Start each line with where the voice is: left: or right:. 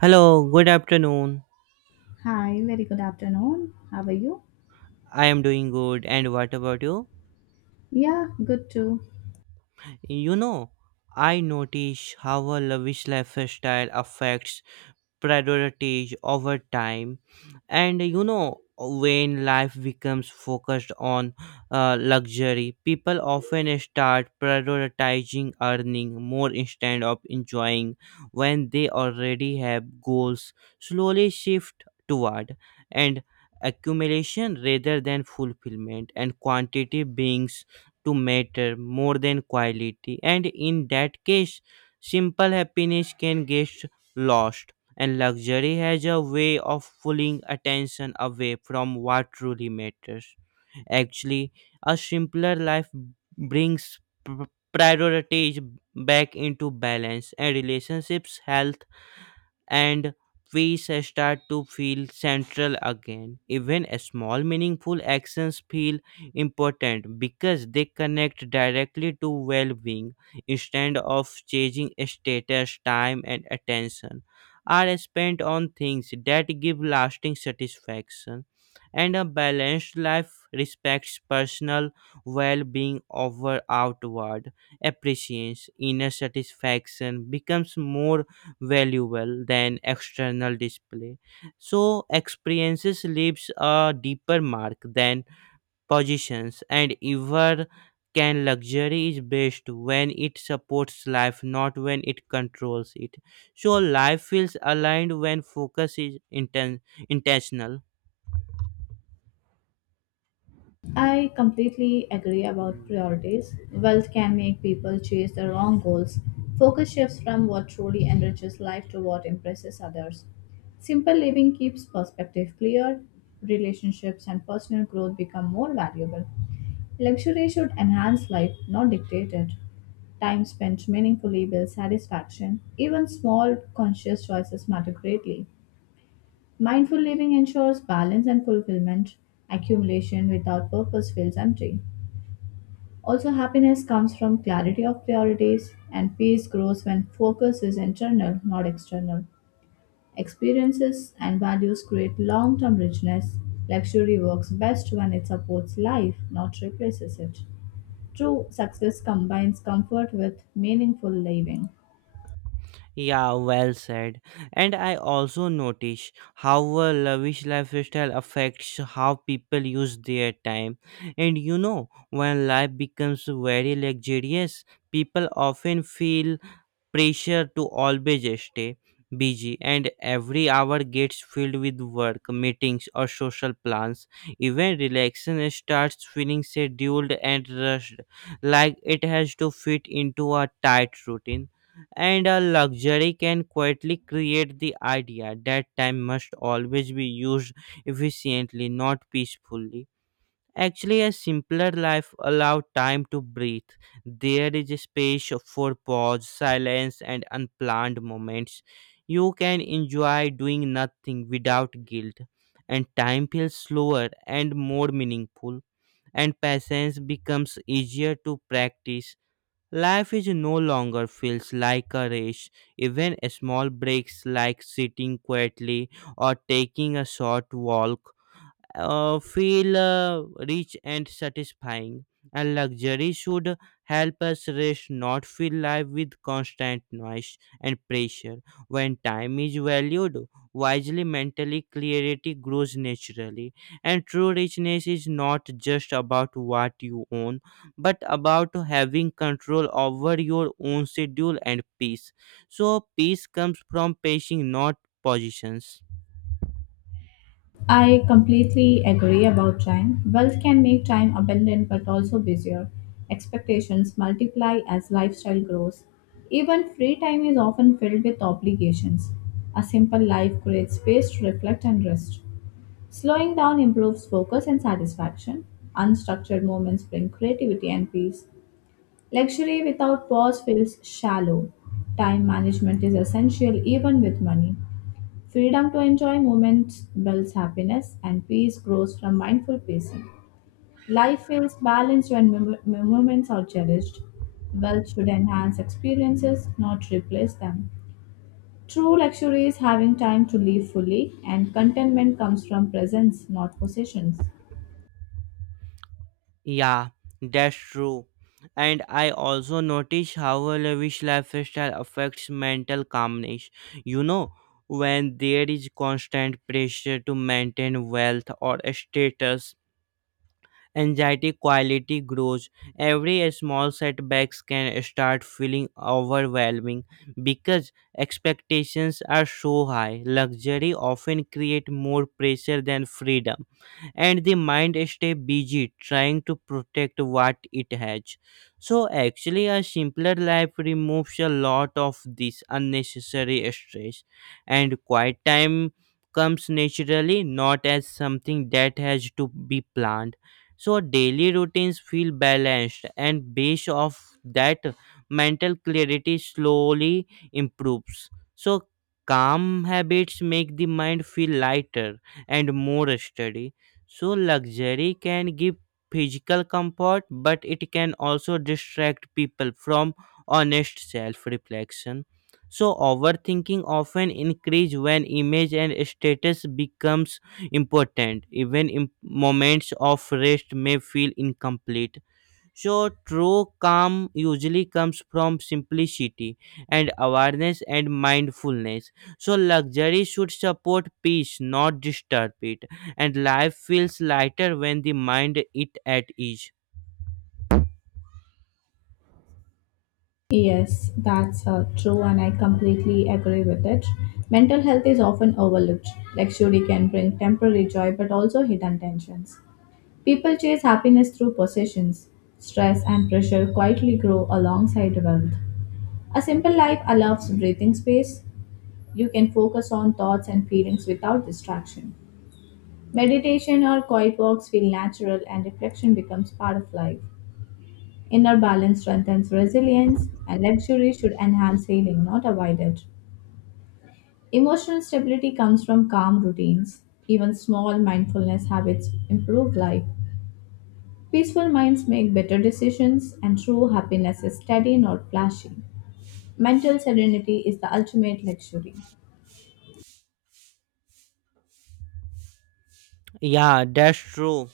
right: Hello, good afternoon.
left: Hi, very good afternoon. How are you?
right: I am doing good, and what about you?
left: Yeah, good too.
right: You know, I notice how a lavish lifestyle affects priorities over time and you know when life becomes focused on luxury people often start prioritizing earning more instead of enjoying when they already have goals slowly shift toward and accumulation rather than fulfillment and quantity beings to matter more than quality, and in that case simple happiness can get lost, and luxury has a way of pulling attention away from what truly matters. Actually, a simpler life brings p- priorities back into balance, and relationships, health, and we start to feel central again. Even small meaningful actions feel important because they connect directly to well-being. Instead of changing status, time and attention are spent on things that give lasting satisfaction. And a balanced life respects personal well-being over outward appreciation. Inner satisfaction becomes more valuable than external display. So experiences leaves a deeper mark than positions and ever can. Luxury is best when it supports life, not when it controls it, so life feels aligned when focus is intentional.
left: I completely agree about
right: Mm, thank-
left: priorities. Wealth can make people chase the wrong goals. Focus shifts from what truly enriches life to what impresses others. Simple living keeps perspective clear, relationships and personal growth become more valuable. Luxury should enhance life, not dictate it. Time spent meaningfully builds satisfaction. Even small conscious choices matter greatly. Mindful living ensures balance and fulfillment. Accumulation without purpose feels empty. Also, happiness comes from clarity of priorities, and peace grows when focus is internal, not external. Experiences and values create long term richness. Luxury works best when it supports life, not replaces it. True success combines comfort with meaningful living.
right: Yeah, well said. And I also notice how a lavish lifestyle affects how people use their time. And you know, when life becomes very luxurious, people often feel pressure to always stay busy, and every hour gets filled with work meetings or social plans. Even relaxation starts feeling scheduled and rushed, like it has to fit into a tight routine, and a luxury can quietly create the idea that time must always be used efficiently, not peacefully. Actually, a simpler life allowed time to breathe. There is a space for pause, silence, and unplanned moments. You can enjoy doing nothing without guilt, and time feels slower and more meaningful, and patience becomes easier to practice. Life is no longer feels like a race. Even small breaks like sitting quietly or taking a short walk feel rich and satisfying. And luxury should help us rest, not fill life with constant noise and pressure. When time is valued wisely, mentally clarity grows naturally. And true richness is not just about what you own, but about having control over your own schedule and peace. So, peace comes from pacing, not positions.
left: I completely agree about time. Wealth can make time abundant but also busier. Expectations multiply as lifestyle grows. Even free time is often filled with obligations. A simple life creates space to reflect and rest. Slowing down improves focus and satisfaction. Unstructured moments bring creativity and peace. Luxury without pause feels shallow. Time management is essential even with money. Freedom to enjoy moments builds happiness, and peace grows from mindful pacing. Life feels balanced when moments are cherished. Wealth should enhance experiences, not replace them. True luxury is having time to live fully, and contentment comes from presence, not possessions.
right: Yeah, that's true. And I also notice how a lavish lifestyle affects mental calmness. You know, when there is constant pressure to maintain wealth or status, anxiety quality grows. Every small setbacks can start feeling overwhelming because expectations are so high. Luxury often create more pressure than freedom, and the mind stay busy trying to protect what it has. So actually a simpler life removes a lot of this unnecessary stress, and quiet time comes naturally, not as something that has to be planned, so daily routines feel balanced, and based off that mental clarity slowly improves. So calm habits make the mind feel lighter and more steady. So, luxury can give physical comfort, but it can also distract people from honest self reflection. So, overthinking often increase when image and status becomes important. Even moments of rest may feel incomplete. So, true calm usually comes from simplicity and awareness and mindfulness. So, luxury should support peace, not disturb it. And life feels lighter when the mind is at ease.
left: Yes, that's true, and I completely agree with it. Mental health is often overlooked. Luxury can bring temporary joy but also hidden tensions. People chase happiness through possessions. Stress and pressure quietly grow alongside wealth. A simple life allows breathing space. You can focus on thoughts and feelings without distraction. Meditation or quiet walks feel natural and reflection becomes part of life. Inner balance strengthens resilience, and luxury should enhance healing, not avoid it. Emotional stability comes from calm routines. Even small mindfulness habits improve life. Peaceful minds make better decisions, and true happiness is steady, not flashy. Mental serenity is the ultimate luxury.
right: Yeah, that's true.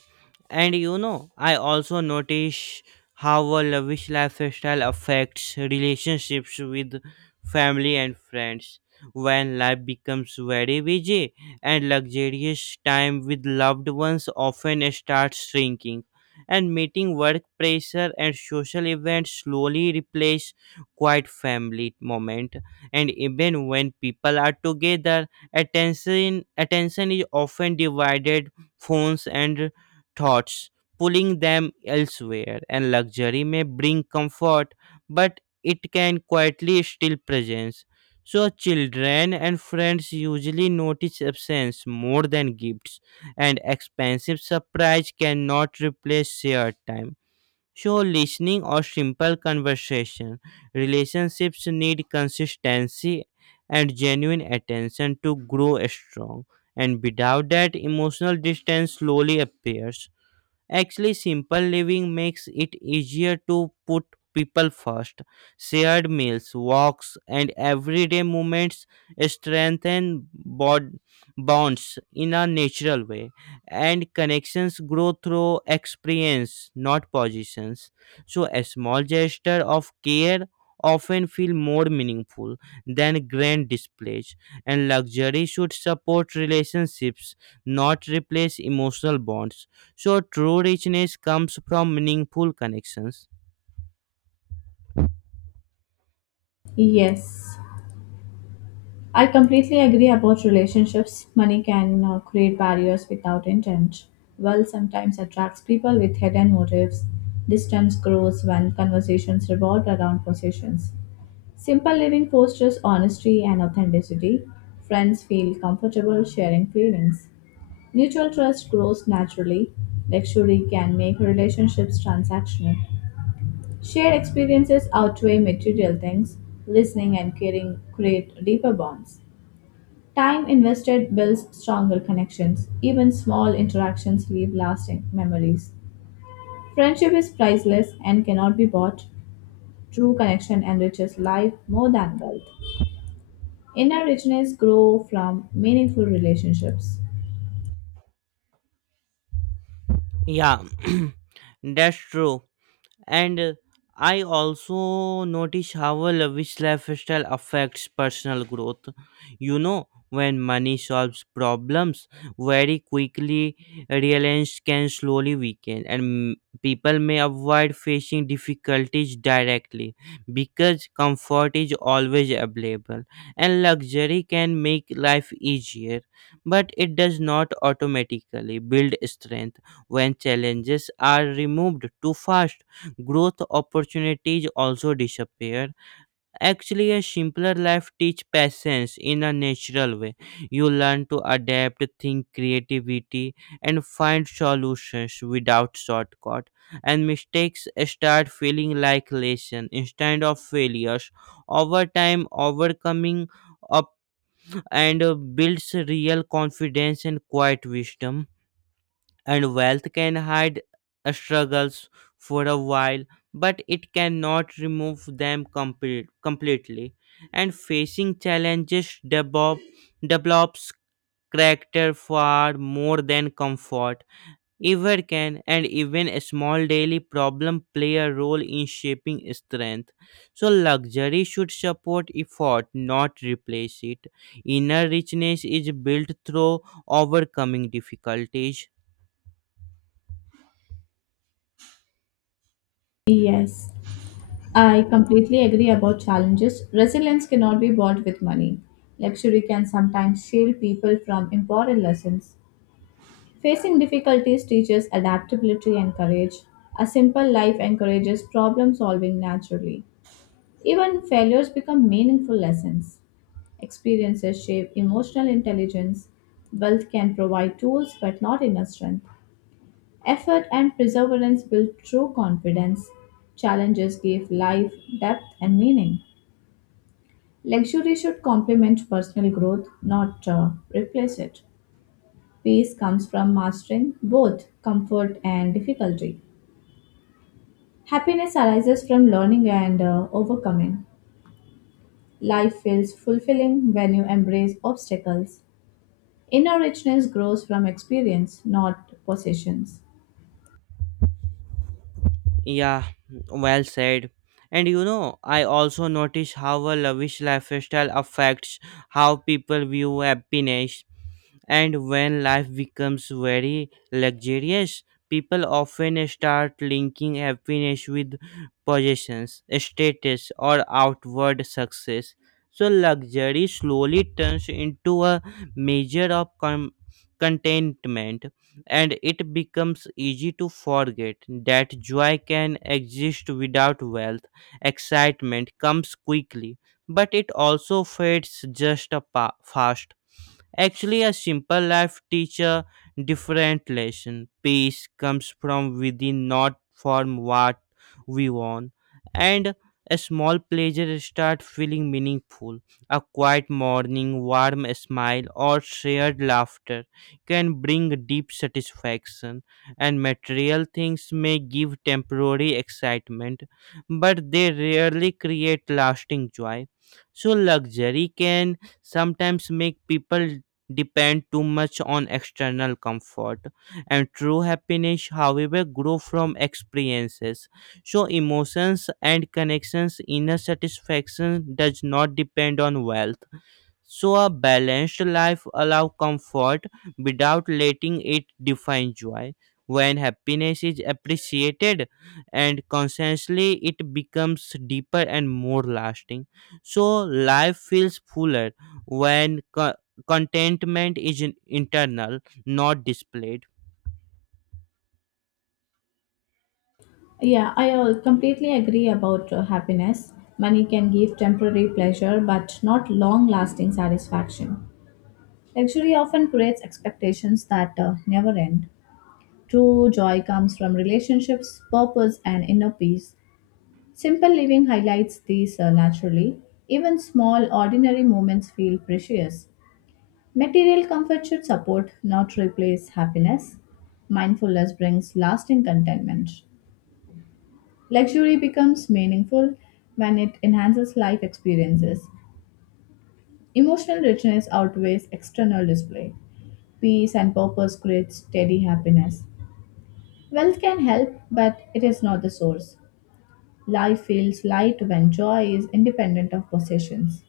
right: And you know, I also notice how a lavish lifestyle affects relationships with family and friends. When life becomes very busy and luxurious, time with loved ones often starts shrinking, and meeting work pressure and social events slowly replace quiet family moment. And even when people are together, attention is often divided, phones and thoughts, pulling them elsewhere. And luxury may bring comfort, but it can quietly steal presence. So, children and friends usually notice absence more than gifts, and expensive surprise cannot replace shared time, show listening or simple conversation. Relationships need consistency and genuine attention to grow strong, and without that, emotional distance slowly appears. Actually, simple living makes it easier to put people first. Shared meals, walks, and everyday movements strengthen bonds in a natural way, and connections grow through experience, not positions. So, a small gesture of care often feel more meaningful than grand displays, and luxury should support relationships, not replace emotional bonds. So true richness comes from meaningful connections.
left: Yes, I completely agree about relationships. Money can create barriers without intent. Wealth sometimes attracts people with hidden motives. Distance grows when conversations revolve around possessions. Simple living fosters honesty and authenticity. Friends feel comfortable sharing feelings. Mutual trust grows naturally. Luxury can make relationships transactional. Shared experiences outweigh material things. Listening and caring create deeper bonds. Time invested builds stronger connections. Even small interactions leave lasting memories. Friendship is priceless and cannot be bought. True connection enriches life more than wealth. Inner richness grows from meaningful relationships.
right: Yeah, that's true. And I also notice how a lavish lifestyle affects personal growth. You know, when money solves problems very quickly, reliance can slowly weaken, and people may avoid facing difficulties directly because comfort is always available, and luxury can make life easier. But it does not automatically build strength. When challenges are removed too fast, growth opportunities also disappear. Actually, a simpler life teach patience in a natural way. You learn to adapt, think creativity, and find solutions without shortcut. And mistakes start feeling like lesson instead of failures. Over time, overcoming up and builds real confidence and quiet wisdom, and wealth can hide struggles for a while, but it cannot remove them completely. And develops character far more than comfort ever can, and even a small daily problem play a role in shaping strength. So, luxury should support effort, not replace it. Inner richness is built through overcoming difficulties.
left: Yes, I completely agree about challenges. Resilience cannot be bought with money. Luxury can sometimes shield people from important lessons. Facing difficulties teaches adaptability and courage. A simple life encourages problem solving naturally. Even failures become meaningful lessons. Experiences shape emotional intelligence. Wealth can provide tools but not inner strength. Effort and perseverance build true confidence. Challenges give life depth and meaning. Luxury should complement personal growth, not replace it. Peace comes from mastering both comfort and difficulty. Happiness arises from learning and overcoming. Life feels fulfilling when you embrace obstacles. Inner richness grows from experience, not possessions.
right: Yeah, well said. And you know, I also notice how a lavish lifestyle affects how people view happiness. And when life becomes very luxurious, people often start linking happiness with possessions, status, or outward success. So, luxury slowly turns into a measure of contentment, and it becomes easy to forget that joy can exist without wealth. Excitement comes quickly, but it also fades just a fast. Actually, a simple life teaches a different lesson. Peace comes from within, not from what we want. And a small pleasure start feeling meaningful. A quiet morning, warm smile, or shared laughter can bring deep satisfaction. And material things may give temporary excitement, but they rarely create lasting joy. So, luxury can sometimes make people depend too much on external comfort, and true happiness however grow from experiences. So emotions and connections, inner satisfaction does not depend on wealth. So a balanced life allows comfort without letting it define joy. When happiness is appreciated and consciously, it becomes deeper and more lasting. So life feels fuller when contentment is internal, not displayed.
left: Completely agree about happiness. Money can give temporary pleasure, but not long lasting satisfaction. Luxury often creates expectations that never end. True joy comes from relationships, purpose, and inner peace. Simple living highlights these naturally. Even small, ordinary moments feel precious. Material comfort should support, not replace, happiness. Mindfulness brings lasting contentment. Luxury becomes meaningful when it enhances life experiences. Emotional richness outweighs external display. Peace and purpose create steady happiness. Wealth can help, but it is not the source. Life feels light when joy is independent of possessions.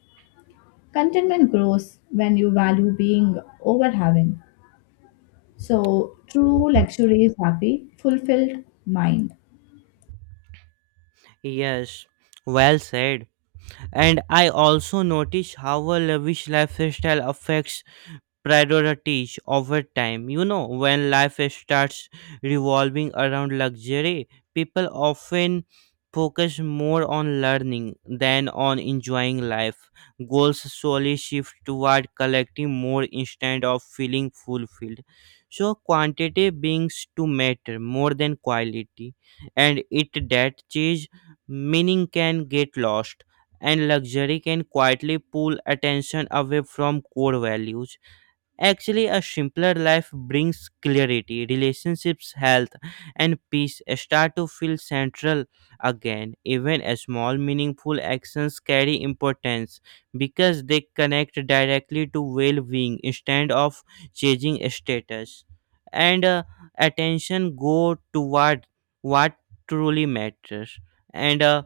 left: Contentment grows when you value being over having. So, true luxury is happy, fulfilled mind.
right: Yes, well said. And I also notice how a lavish lifestyle affects priorities over time. You know, when life starts revolving around luxury, people often focus more on learning than on enjoying life. Goals slowly shift toward collecting more instead of feeling fulfilled, so quantity begins to matter more than quality, and it that chase, meaning can get lost, and luxury can quietly pull attention away from core values. Actually, a simpler life brings clarity, relationships, health, and peace start to feel central again. Even a small, meaningful actions carry importance because they connect directly to well being instead of changing status. And attention go toward what truly matters. And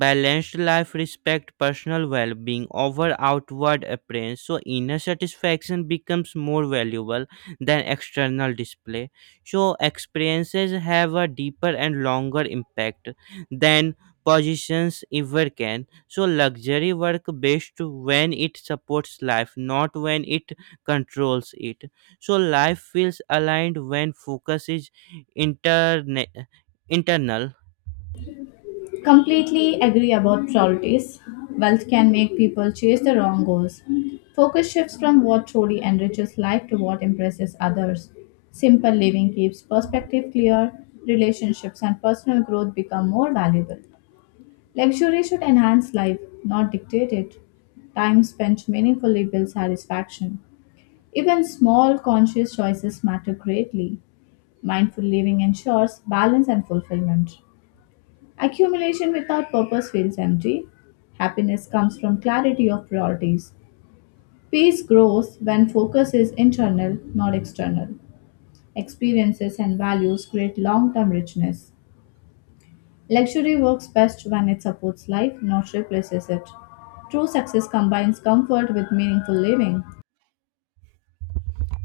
right: Balanced life respect personal well-being over outward appearance, so inner satisfaction becomes more valuable than external display. So experiences have a deeper and longer impact than positions ever can. So luxury work best when it supports life, not when it controls it. So life feels aligned when focus is interne- internal.
left: Completely agree about priorities. Wealth can make people chase the wrong goals. Focus shifts from what truly enriches life to what impresses others. Simple living keeps perspective clear, relationships and personal growth become more valuable. Luxury should enhance life, not dictate it. Time spent meaningfully builds satisfaction. Even small conscious choices matter greatly. Mindful living ensures balance and fulfillment. Accumulation without purpose feels empty. Happiness comes from clarity of priorities. Peace grows when focus is internal, not external. Experiences and values create long term richness. Luxury works best when it supports life, not replaces it. True success combines comfort with meaningful living.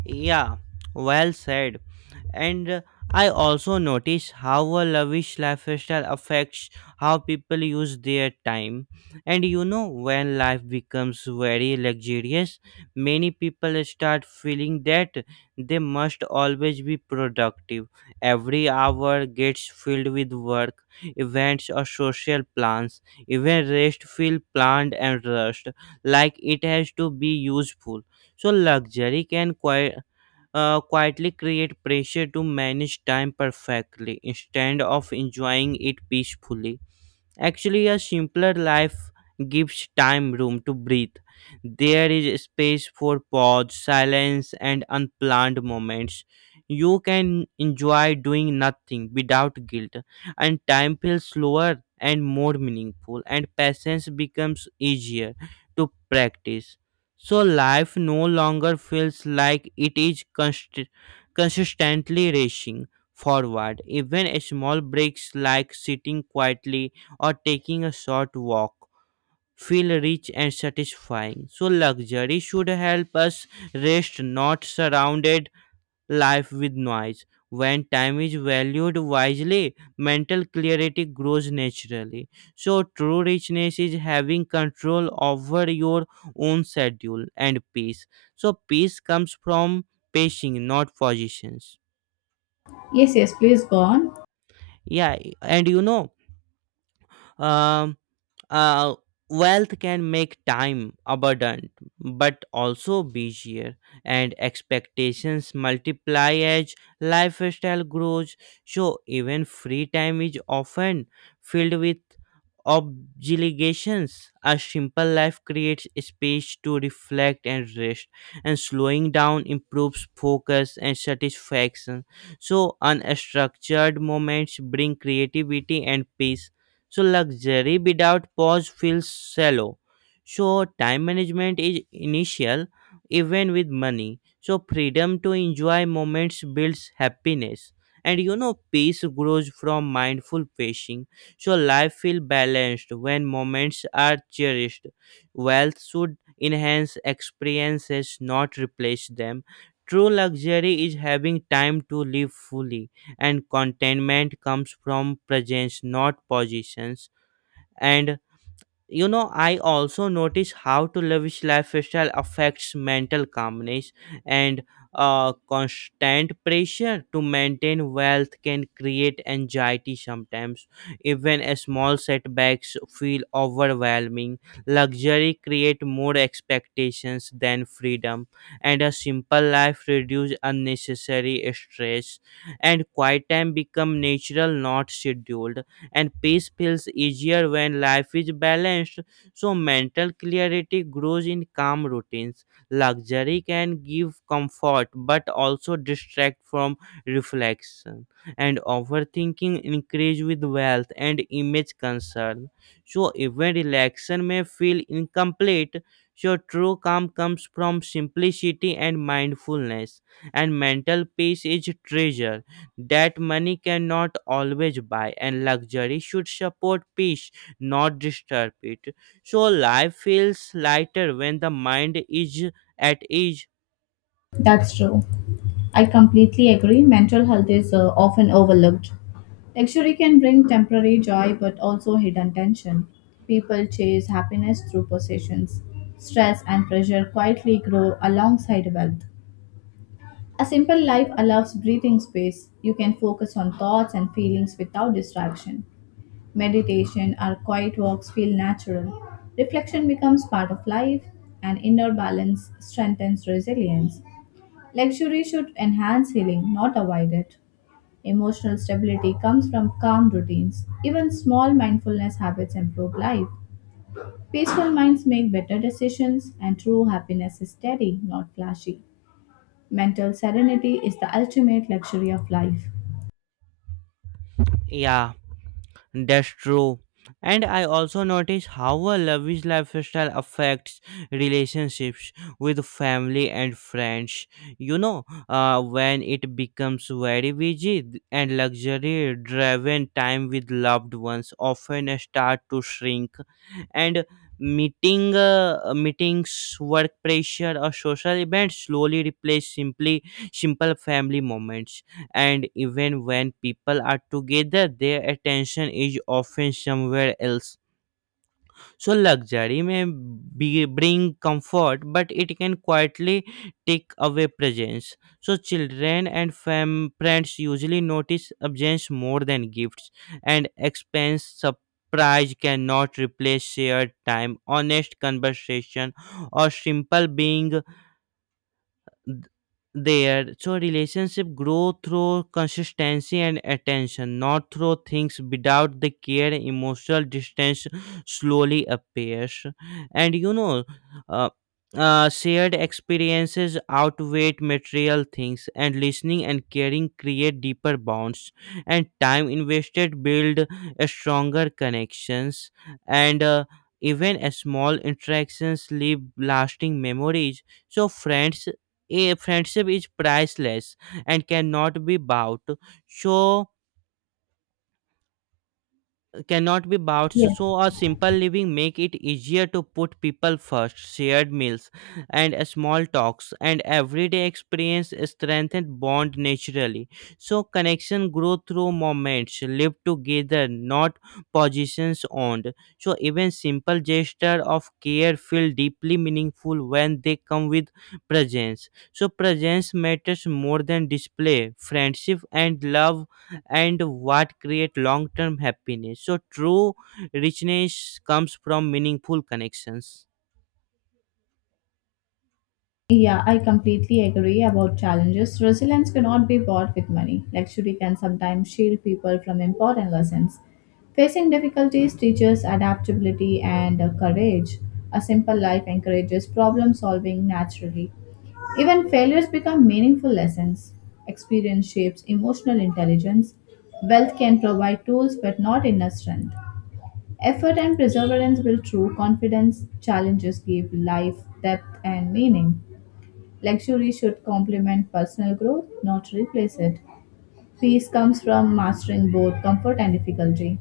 right: Yeah, well said. And I also notice how a lavish lifestyle affects how people use their time. And you know, when life becomes very luxurious, many people start feeling that they must always be productive. Every hour gets filled with work, events, or social plans. Even rest feels planned and rushed, like it has to be useful. So luxury can quietly create pressure to manage time perfectly instead of enjoying it peacefully. Actually, a simpler life gives time room to breathe. There is space for pause, silence, and unplanned moments. You can enjoy doing nothing without guilt, and time feels slower and more meaningful, and patience becomes easier to practice. So, life no longer feels like it is consistently racing forward. Even small breaks like sitting quietly or taking a short walk feel rich and satisfying. So luxury should help us rest, not surrounded life with noise. When time is valued wisely, mental clarity grows naturally. So true richness is having control over your own schedule and peace. So peace comes from pacing, not positions.
left: Yes, yes, please go on.
right: Yeah, and you know, um, Uh, wealth can make time abundant, but also busier, and expectations multiply as lifestyle grows. So, even free time is often filled with obligations. A simple life creates space to reflect and rest, and slowing down improves focus and satisfaction. So, unstructured moments bring creativity and peace. So luxury without pause feels shallow. So time management is initial even with money. So freedom to enjoy moments builds happiness. And you know peace grows from mindful pacing. So life feels balanced when moments are cherished. Wealth should enhance experiences, not replace them. True luxury is having time to live fully, and contentment comes from presence, not positions. And you know I also notice how to lavish lifestyle affects mental calmness, and constant pressure to maintain wealth can create anxiety sometimes. Even a small setbacks feel overwhelming. Luxury create more expectations than freedom, and a simple life reduce unnecessary stress, and quiet time become natural, not scheduled, and peace feels easier when life is balanced. So, mental clarity grows in calm routines. Luxury can give comfort but also distract from reflection, and overthinking increase with wealth and image concern. So, even relaxation may feel incomplete. So, true calm comes from simplicity and mindfulness, and mental peace is treasure that money cannot always buy, and luxury should support peace, not disturb it. So life feels lighter when the mind is at ease.
left: That's true. I completely agree. Mental health is often overlooked. Luxury can bring temporary joy but also hidden tension. People chase happiness through possessions. Stress and pressure quietly grow alongside wealth. A simple life allows breathing space. You can focus on thoughts and feelings without distraction. Meditation or quiet walks feel natural. Reflection becomes part of life, and inner balance strengthens resilience. Luxury should enhance healing, not avoid it. Emotional stability comes from calm routines. Even small mindfulness habits improve life. Peaceful minds make better decisions, and true happiness is steady, not flashy. Mental serenity is the ultimate luxury of life.
right: Yeah. That's true. And I also notice how a lavish lifestyle affects relationships with family and friends. When it becomes very busy and luxury driven, time with loved ones often start to shrink. And meetings, work pressure, or social events slowly replace simply simple family moments, and even when people are together, their attention is often somewhere else. So luxury may be, bring comfort, but it can quietly take away presence. So children and friends usually notice absence more than gifts, and expense surprise cannot replace shared time, honest conversation, or simple being th- there. So relationship grow through consistency and attention, not through things without the care. Emotional distance slowly appears, and uh, shared experiences outweigh material things, and listening and caring create deeper bonds, and time invested build a stronger connections, and even a small interactions leave lasting memories. So friends a friendship is priceless and cannot be bought. So cannot be bouts, so
left: Yes.
right: a simple living make it easier to put people first. Shared meals and small talks and everyday experience strengthen bond naturally. So connection grow through moments lived together, not positions owned. So even simple gesture of care feel deeply meaningful when they come with presence. So presence matters more than display. Friendship and love and what create long term happiness. So true richness comes from meaningful connections.
left: Yeah, I completely agree about challenges. Resilience cannot be bought with money. Luxury can sometimes shield people from important lessons. Facing difficulties teaches adaptability and courage. A simple life encourages problem solving naturally. Even failures become meaningful lessons. Experience shapes emotional intelligence. Wealth can provide tools but not inner strength. Effort and perseverance build true confidence. Challenges give life depth and meaning. Luxury should complement personal growth, not replace it. Peace comes from mastering both comfort and difficulty.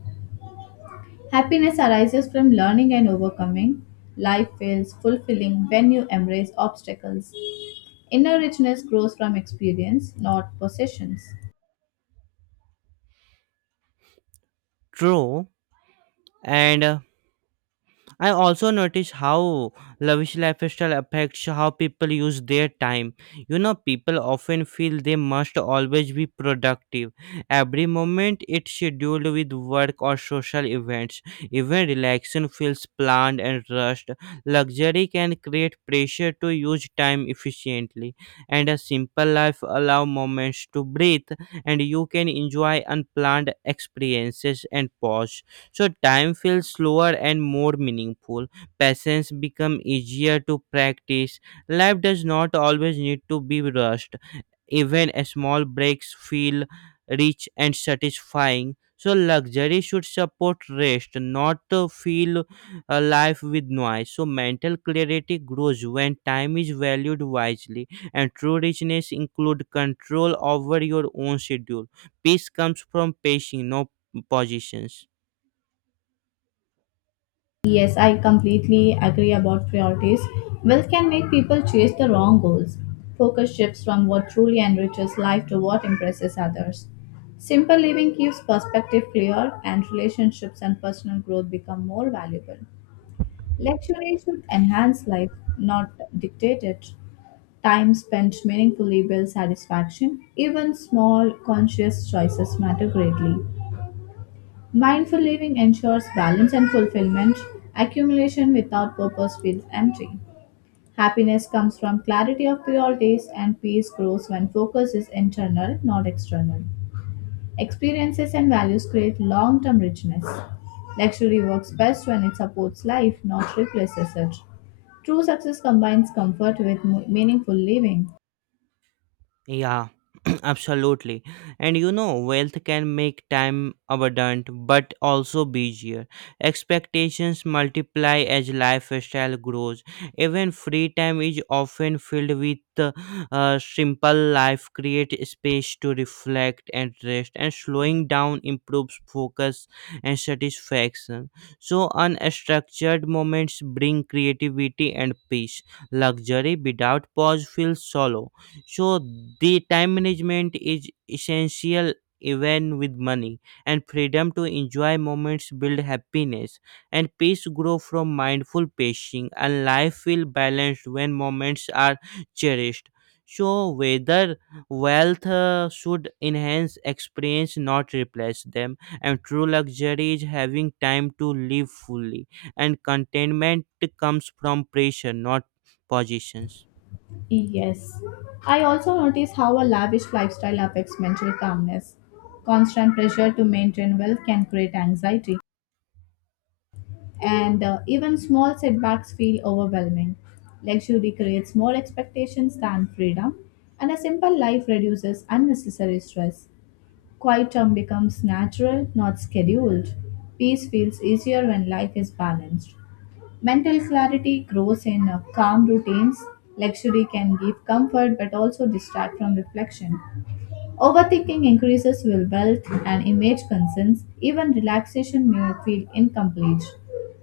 left: Happiness arises from learning and overcoming. Life feels fulfilling when you embrace obstacles. Inner richness grows from experience, not possessions.
right: True. And I also notice how lavish lifestyle affects how people use their time. You know, people often feel they must always be productive. Every moment it's scheduled with work or social events. Even relaxation feels planned and rushed. Luxury can create pressure to use time efficiently, and a simple life allow moments to breathe, and you can enjoy unplanned experiences and pause. So time feels slower and more meaningful. Patience become easier to practice. Life does not always need to be rushed. Even small breaks feel rich and satisfying. So luxury should support rest, not fill a life with noise. So mental clarity grows when time is valued wisely, and true richness include control over your own schedule. Peace comes from pacing, no positions.
left: Yes, I completely agree about priorities. Wealth can make people chase the wrong goals. Focus shifts from what truly enriches life to what impresses others. Simple living keeps perspective clear, and relationships and personal growth become more valuable. Luxury should enhance life, not dictate it. Time spent meaningfully builds satisfaction. Even small, conscious choices matter greatly. Mindful living ensures balance and fulfillment. Accumulation without purpose feels empty. Happiness comes from clarity of priorities, and peace grows when focus is internal, not external. Experiences and values create long term richness. Luxury works best when it supports life, not replaces it. True success combines comfort with meaningful living.
right: Yeah, absolutely. And you know, wealth can make time abundant but also busier. Expectations multiply as lifestyle grows. Even free time is often filled with simple life, create space to reflect and rest, and slowing down improves focus and satisfaction. So, unstructured moments bring creativity and peace. Luxury without pause feels shallow. So the time management is essential even with money, and freedom to enjoy moments build happiness, and peace grow from mindful pacing, and life feel balanced when moments are cherished. So whether wealth should enhance experience, not replace them. And true luxury is having time to live fully, and contentment comes from pressure, not positions.
left: Yes. I also notice how a lavish lifestyle affects mental calmness. Constant pressure to maintain wealth can create anxiety, and even small setbacks feel overwhelming. Luxury creates more expectations than freedom, and a simple life reduces unnecessary stress. Quiet time becomes natural, not scheduled. Peace feels easier when life is balanced. Mental clarity grows in calm routines. Luxury can give comfort but also distract from reflection. Overthinking increases will wealth and image concerns. Even relaxation may feel incomplete.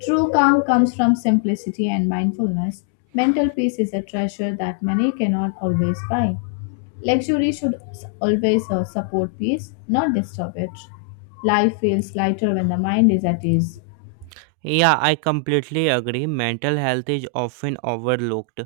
left: True calm comes from simplicity and mindfulness. Mental peace is a treasure that money cannot always buy. Luxury should always support peace, not disturb it. Life feels lighter when the mind is at ease.
right: Yeah, I completely agree. Mental health is often overlooked,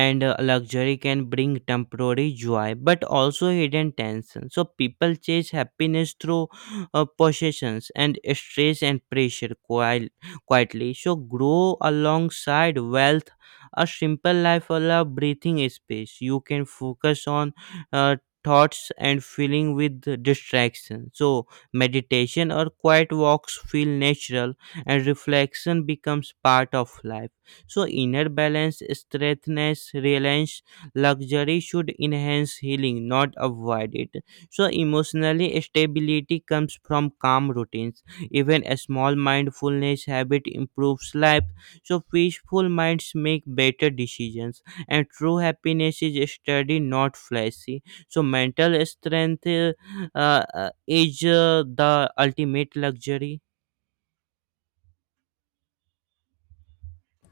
right: and luxury can bring temporary joy but also hidden tension. So, people chase happiness through possessions, and stress and pressure quietly. So, grow alongside wealth. A simple life allows breathing space. You can focus on uh, thoughts and feeling with distraction. So, meditation or quiet walks feel natural, and reflection becomes part of life. So, inner balance, strengthness, reliance, luxury should enhance healing, not avoid it. So, emotionally, stability comes from calm routines. Even a small mindfulness habit improves life. So, peaceful minds make better decisions, and true happiness is steady, not flashy. So, mental strength is the ultimate luxury.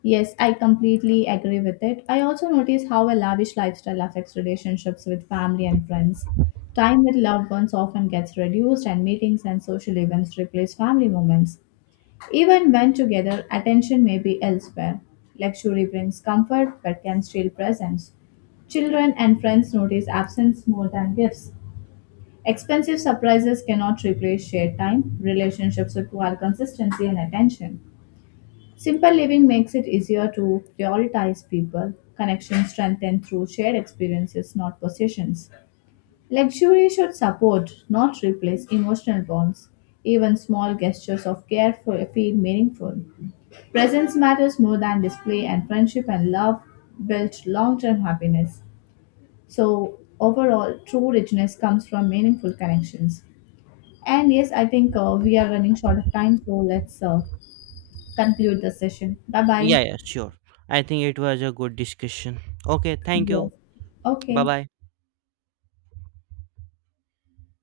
left: Yes, I completely agree with it. I also notice how a lavish lifestyle affects relationships with family and friends. Time with loved ones often gets reduced, and meetings and social events replace family moments. Even when together, attention may be elsewhere. Luxury brings comfort but can steal presence. Children and friends notice absence more than gifts. Expensive surprises cannot replace shared time. Relationships require consistency and attention. Simple living makes it easier to prioritize people. Connections strengthen through shared experiences, not possessions. Luxury should support, not replace, emotional bonds. Even small gestures of care feel meaningful. Presence matters more than display, and friendship and love build long term happiness. So, overall, true richness comes from meaningful connections. And yes, I think we are running short of time, so let's conclude the session. Bye
right: Yeah,
left: bye.
right: yeah, sure. I think it was a good discussion. Okay, thank you.
left: Yes.
right: Bye
left: Okay.
right: bye.